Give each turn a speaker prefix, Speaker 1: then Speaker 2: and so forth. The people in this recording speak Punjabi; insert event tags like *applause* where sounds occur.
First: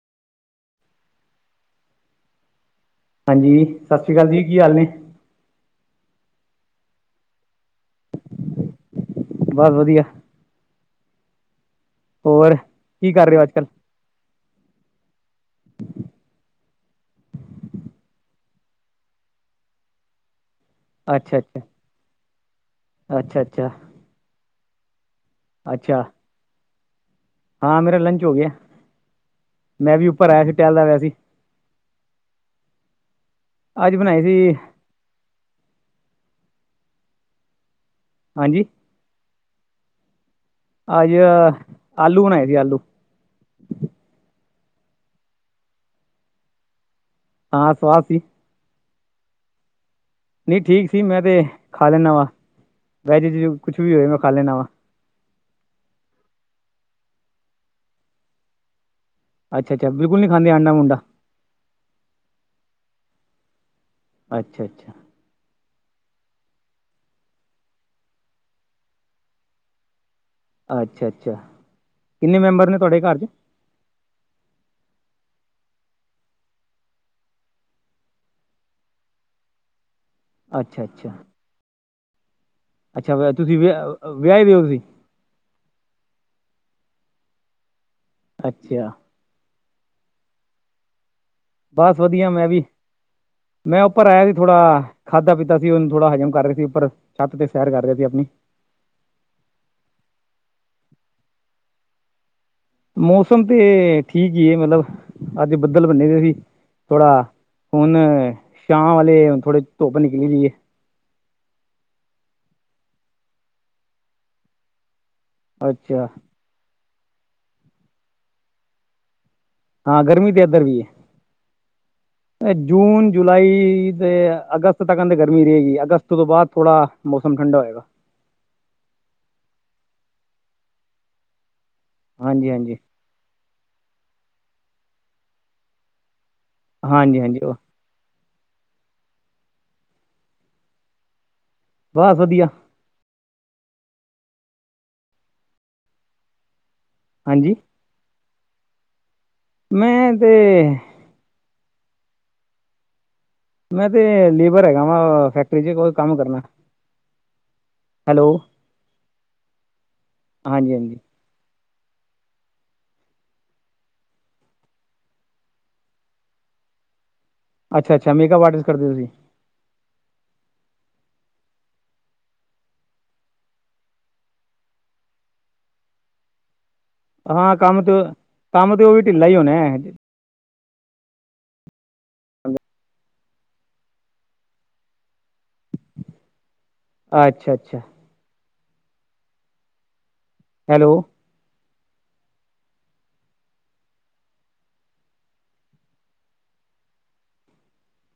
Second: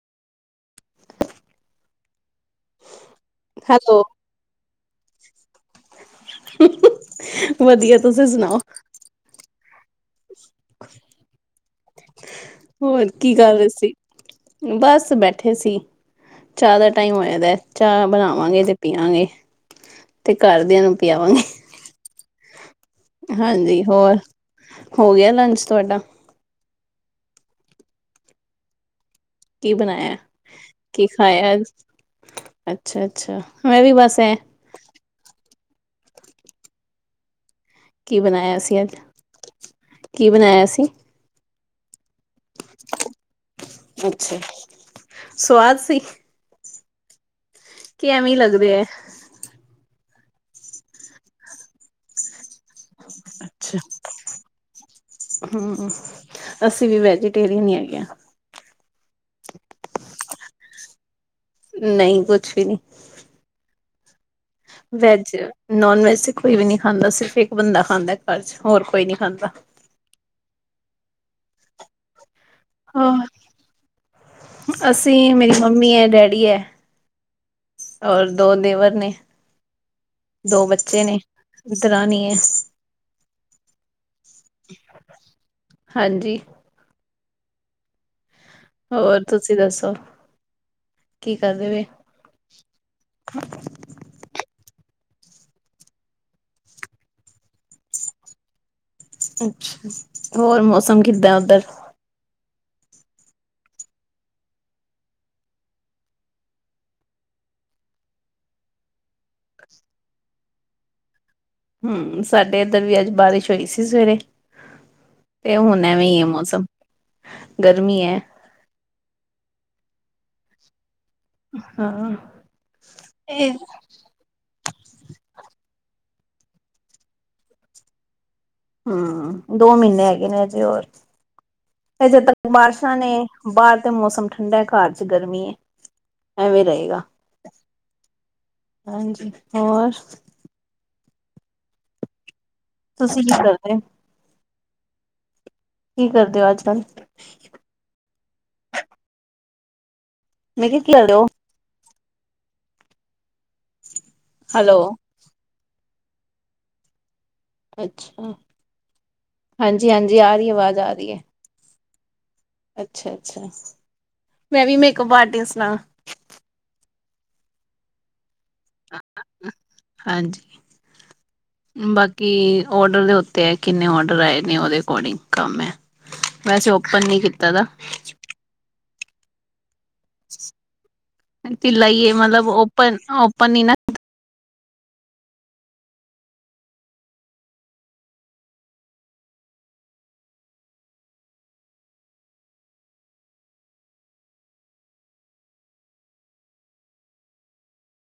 Speaker 1: ਹਾਂਜੀ
Speaker 2: ਹੈਲੋ,
Speaker 1: ਸਤਿ ਸ੍ਰੀ ਅਕਾਲ ਜੀ, ਕੀ ਹਾਲ ਨੇ?
Speaker 2: ਵਧੀਆ, ਤੁਸੀਂ ਸੁਣਾਓ?
Speaker 1: ਬਸ ਵਧੀਆ। ਹੋਰ
Speaker 2: ਹੋਰ ਕੀ
Speaker 1: ਹੋ ਅੱਜ
Speaker 2: ਕਰ ਰਹੇ
Speaker 1: ਕੱਲ੍ਹ
Speaker 2: ਸੀ? ਬਸ ਬੈਠੇ ਸੀ, ਚਾਹ ਦਾ ਟਾਈਮ ਹੋਇਆ ਦਾ ਚਾਹ ਬਣਾਵਾਂਗੇ ਤੇ ਪੀਆਂਗੇ ਤੇ ਘਰਦਿਆਂ ਨੂੰ
Speaker 1: ਅੱਛਾ
Speaker 2: ਪਿਆਵਾਂਗੇ
Speaker 1: ਅੱਛਾ। ਅੱਛਾ ਅੱਛਾ
Speaker 2: ਹਾਂਜੀ, ਹੋਰ ਹੋ ਗਿਆ ਲੰਚ ਤੁਹਾਡਾ?
Speaker 1: ਅੱਛਾ ਹਾਂ ਮੇਰੇ ਲੰਚ ਹੋ ਗਿਆ।
Speaker 2: ਕੀ
Speaker 1: ਮੈਂ ਵੀ
Speaker 2: ਬਣਾਇਆ,
Speaker 1: ਉੱਪਰ ਆਇਆ ਸੀ ਟਹਿਲਦਾ ਪਿਆ
Speaker 2: ਕੀ
Speaker 1: ਸੀ
Speaker 2: ਖਾਇਆ ਅੱਜ? ਅੱਛਾ ਅੱਛਾ ਮੈਂ ਵੀ
Speaker 1: ਅੱਜ
Speaker 2: ਬਸ
Speaker 1: ਬਣਾਏ
Speaker 2: ਐਂ
Speaker 1: ਸੀ
Speaker 2: ਕੀ ਬਣਾਇਆ
Speaker 1: ਹਾਂਜੀ
Speaker 2: ਸੀ ਅੱਜ, ਕੀ ਬਣਾਇਆ ਸੀ?
Speaker 1: ਆਜ ਆਲੂ ਬਣਾਏ ਸੀ ਆਲੂ।
Speaker 2: ਅੱਛਾ, ਸਵਾਦ ਸੀ?
Speaker 1: ਹਾਂ ਸਵਾਦ
Speaker 2: ਕਿ
Speaker 1: ਸੀ
Speaker 2: ਐਵੇਂ ਲੱਗਦੇ ਐ?
Speaker 1: ਨਹੀਂ ਠੀਕ ਸੀ ਮੈਂ ਤੇ ਖਾ ਲੈਨਾ ਵਾਂ, ਵੈਜ ਚ ਕੁਛ ਵੀ ਹੋਏ ਮੈਂ ਖਾ ਲੈਨਾ ਵਾਂ।
Speaker 2: ਹੂੰ ਹੂੰ ਅਸੀਂ ਵੀ ਵੈਜੀਟੇਰੀਅਨ ਈ ਹੈਗੇ ਆ।
Speaker 1: ਅੱਛਾ ਅੱਛਾ ਬਿਲਕੁਲ ਨੀ ਖਾਂਦੇ ਆਂਡਾ ਊਂਨਡਾ?
Speaker 2: ਨਹੀਂ ਕੁਛ ਵੀ ਨਹੀਂ।
Speaker 1: ਅੱਛਾ ਅੱਛਾ।
Speaker 2: ਵੈਜ, ਨੋਨ ਵੈਜ ਤੇ ਕੋਈ ਵੀ ਨੀ ਖਾਂਦਾ ਸਿਰਫ ਇੱਕ ਬੰਦਾ ਖਾਂਦਾ ਘਰ ਚ ਹੋਰ ਕੋਈ ਨੀ ਖਾਂਦਾ।
Speaker 1: ਅੱਛਾ ਅੱਛਾ ਕਿੰਨੇ ਮੈਂਬਰ ਨੇ ਤੁਹਾਡੇ ਘਰ
Speaker 2: ਹਾਂ
Speaker 1: ਚ?
Speaker 2: ਅਸੀਂ ਮੇਰੀ ਮੰਮੀ ਐ ਡੈਡੀ ਐ ਔਰ ਦੋ ਦੇਵਰ ਨੇ, ਦੋ
Speaker 1: ਅੱਛਾ
Speaker 2: ਬੱਚੇ
Speaker 1: ਅੱਛਾ
Speaker 2: ਨੇ, ਦਰਾਣੀ ਏ।
Speaker 1: ਅੱਛਾ ਤੁਸੀਂ ਵਿਆ ਵਿਆਹੇ ਦੇ ਹੋ ਤੁਸੀਂ?
Speaker 2: ਹਾਂਜੀ।
Speaker 1: ਅੱਛਾ।
Speaker 2: ਹੋਰ ਤੁਸੀਂ ਦੱਸੋ? ਕੀ ਕਰਦੇ ਪਏ?
Speaker 1: ਬਸ ਵਧੀਆ ਮੈਂ ਵੀ, ਮੈਂ ਉੱਪਰ ਆਇਆ ਸੀ ਥੋੜਾ ਖਾਂਦਾ ਪੀਤਾ ਸੀ, ਹੁਣ ਥੋੜ੍ਹਾ ਹਜ਼ਮ ਕਰ ਰਿਹਾ ਸੀ, ਉੱਪਰ ਛੱਤ ਤੇ ਸੈਰ ਕਰ ਰਿਹਾ ਸੀ ਆਪਣੀ।
Speaker 2: ਅੱਛਾ ਹੋਰ ਮੌਸਮ ਕਿੱਦਾਂ ਉੱਧਰ?
Speaker 1: ਮੌਸਮ ਤੇ ਠੀਕ ਹੀ ਏ, ਮਤਲਬ ਅੱਜ ਬੱਦਲ ਬਣੇ ਦੇ ਸੀ। ਥੋੜਾ ਹੁਣ ਸ਼ਾਮ ਵਾਲੇ ਥੋੜ੍ਹੀ ਧੁੱਪ ਨਿਕਲੀ ਹੋਈ ਏ।
Speaker 2: ਹੂੰ ਸਾਡੇ ਇੱਧਰ ਵੀ ਅੱਜ ਬਾਰਿਸ਼ ਹੋਈ ਸੀ ਸਵੇਰੇ। ਤੇ ਹੁਣ ਐਵੇਂ
Speaker 1: ਅੱਛਾ
Speaker 2: ਈ ਐ ਮੌਸਮ ਗਰਮੀ ਐ।
Speaker 1: ਹਾਂ ਗਰਮੀ ਤੇ ਇੱਧਰ ਵੀ ਏ।
Speaker 2: ਹਾਂ।
Speaker 1: ਐ ਜੂਨ
Speaker 2: ਇਹ
Speaker 1: ਜੁਲਾਈ ਅਤੇ ਅਗਸਤ ਤੱਕ ਕਹਿੰਦੇ ਗਰਮੀ ਰਹੇਗੀ, ਅਗਸਤ ਤੋਂ ਬਾਅਦ ਥੋੜ੍ਹਾ ਮੌਸਮ ਠੰਡਾ ਹੋਏਗਾ।
Speaker 2: ਹੂ ਦੋ ਮਹੀਨੇ ਹੈਗੇ ਨੇ ਅਜੇ ਹੋਰ, ਫੇਰ ਜਦ
Speaker 1: ਹਾਂਜੀ
Speaker 2: ਤੱਕ
Speaker 1: ਹਾਂਜੀ
Speaker 2: ਬਾਰਿਸ਼ਾਂ ਨੇ ਬਾਹਰ ਤੇ ਮੌਸਮ ਠੰਡਾ ਐ, ਘਰ ਚ ਗਰਮੀ ਐ ਐਵੇਂ ਰਹੇਗਾ।
Speaker 1: ਹਾਂਜੀ ਹਾਂਜੀ
Speaker 2: ਹਾਂਜੀ ਹੋਰ
Speaker 1: ਬ ਵਧੀਆ
Speaker 2: ਤੁਸੀਂ ਕੀ ਕਰਦੇ ਕੀ ਕਰਦੇ ਹੋ ਅੱਜ ਕੱਲ
Speaker 1: ਹਾਂਜੀ ਮੈਂ ਤੇ
Speaker 2: ਮੈਂ ਕਿਹਾ ਕਰਦੇ ਹੋ *unintelligible*
Speaker 1: ਮੈਂ ਤੇ ਲੇਬਰ
Speaker 2: ਹੈਲੋ
Speaker 1: ਹੈਗਾ ਵਾ ਫੈਕਟਰੀ ਚ ਕੋਈ ਕੰਮ ਕਰਨਾ
Speaker 2: ਅੱਛਾ
Speaker 1: ਹੈਲੋ
Speaker 2: ਹਾਂਜੀ ਹਾਂਜੀ ਆ ਰਹੀ
Speaker 1: ਹਾਂਜੀ
Speaker 2: ਆਵਾਜ਼ ਆ
Speaker 1: ਹਾਂਜੀ
Speaker 2: ਰਹੀ ਐ ਅੱਛਾ ਅੱਛਾ ਮੈਂ ਵੀ ਮੇਕਅਪ ਆਰਟਿਸਟ ਆਂ
Speaker 1: ਅੱਛਾ ਅੱਛਾ ਮੇਕਅਪ ਆਰਟਿਸਟ ਕਰਦੇ ਓ ਸ *unintelligible*
Speaker 2: ਹਾਂਜੀ ਬਾਕੀ ਔਡਰ ਦੇ ਉੱਤੇ ਐ ਕਿੰਨੇ ਔਡਰ ਆਏ ਨੇ ਉਹਦੇ ਅਕੋਰਡਿੰਗ ਕੰਮ ਐ ਵੈਸ ਓਪਨ ਨੀ
Speaker 1: ਹਾਂ ਕੰਮ ਤੇ ਕੰਮ ਤੇ ਉਹ ਵੀ ਢਿੱਲਾ ਹੀ ਹੋਣਾ ਐ
Speaker 2: ਢਿੱਲਾ ਹੀ ਏ ਮਲਬ ਓਪਨ ਓਪਨ ਨੀ ਨਾ
Speaker 1: ਅੱਛਾ ਅੱਛਾ ਹੈਲੋ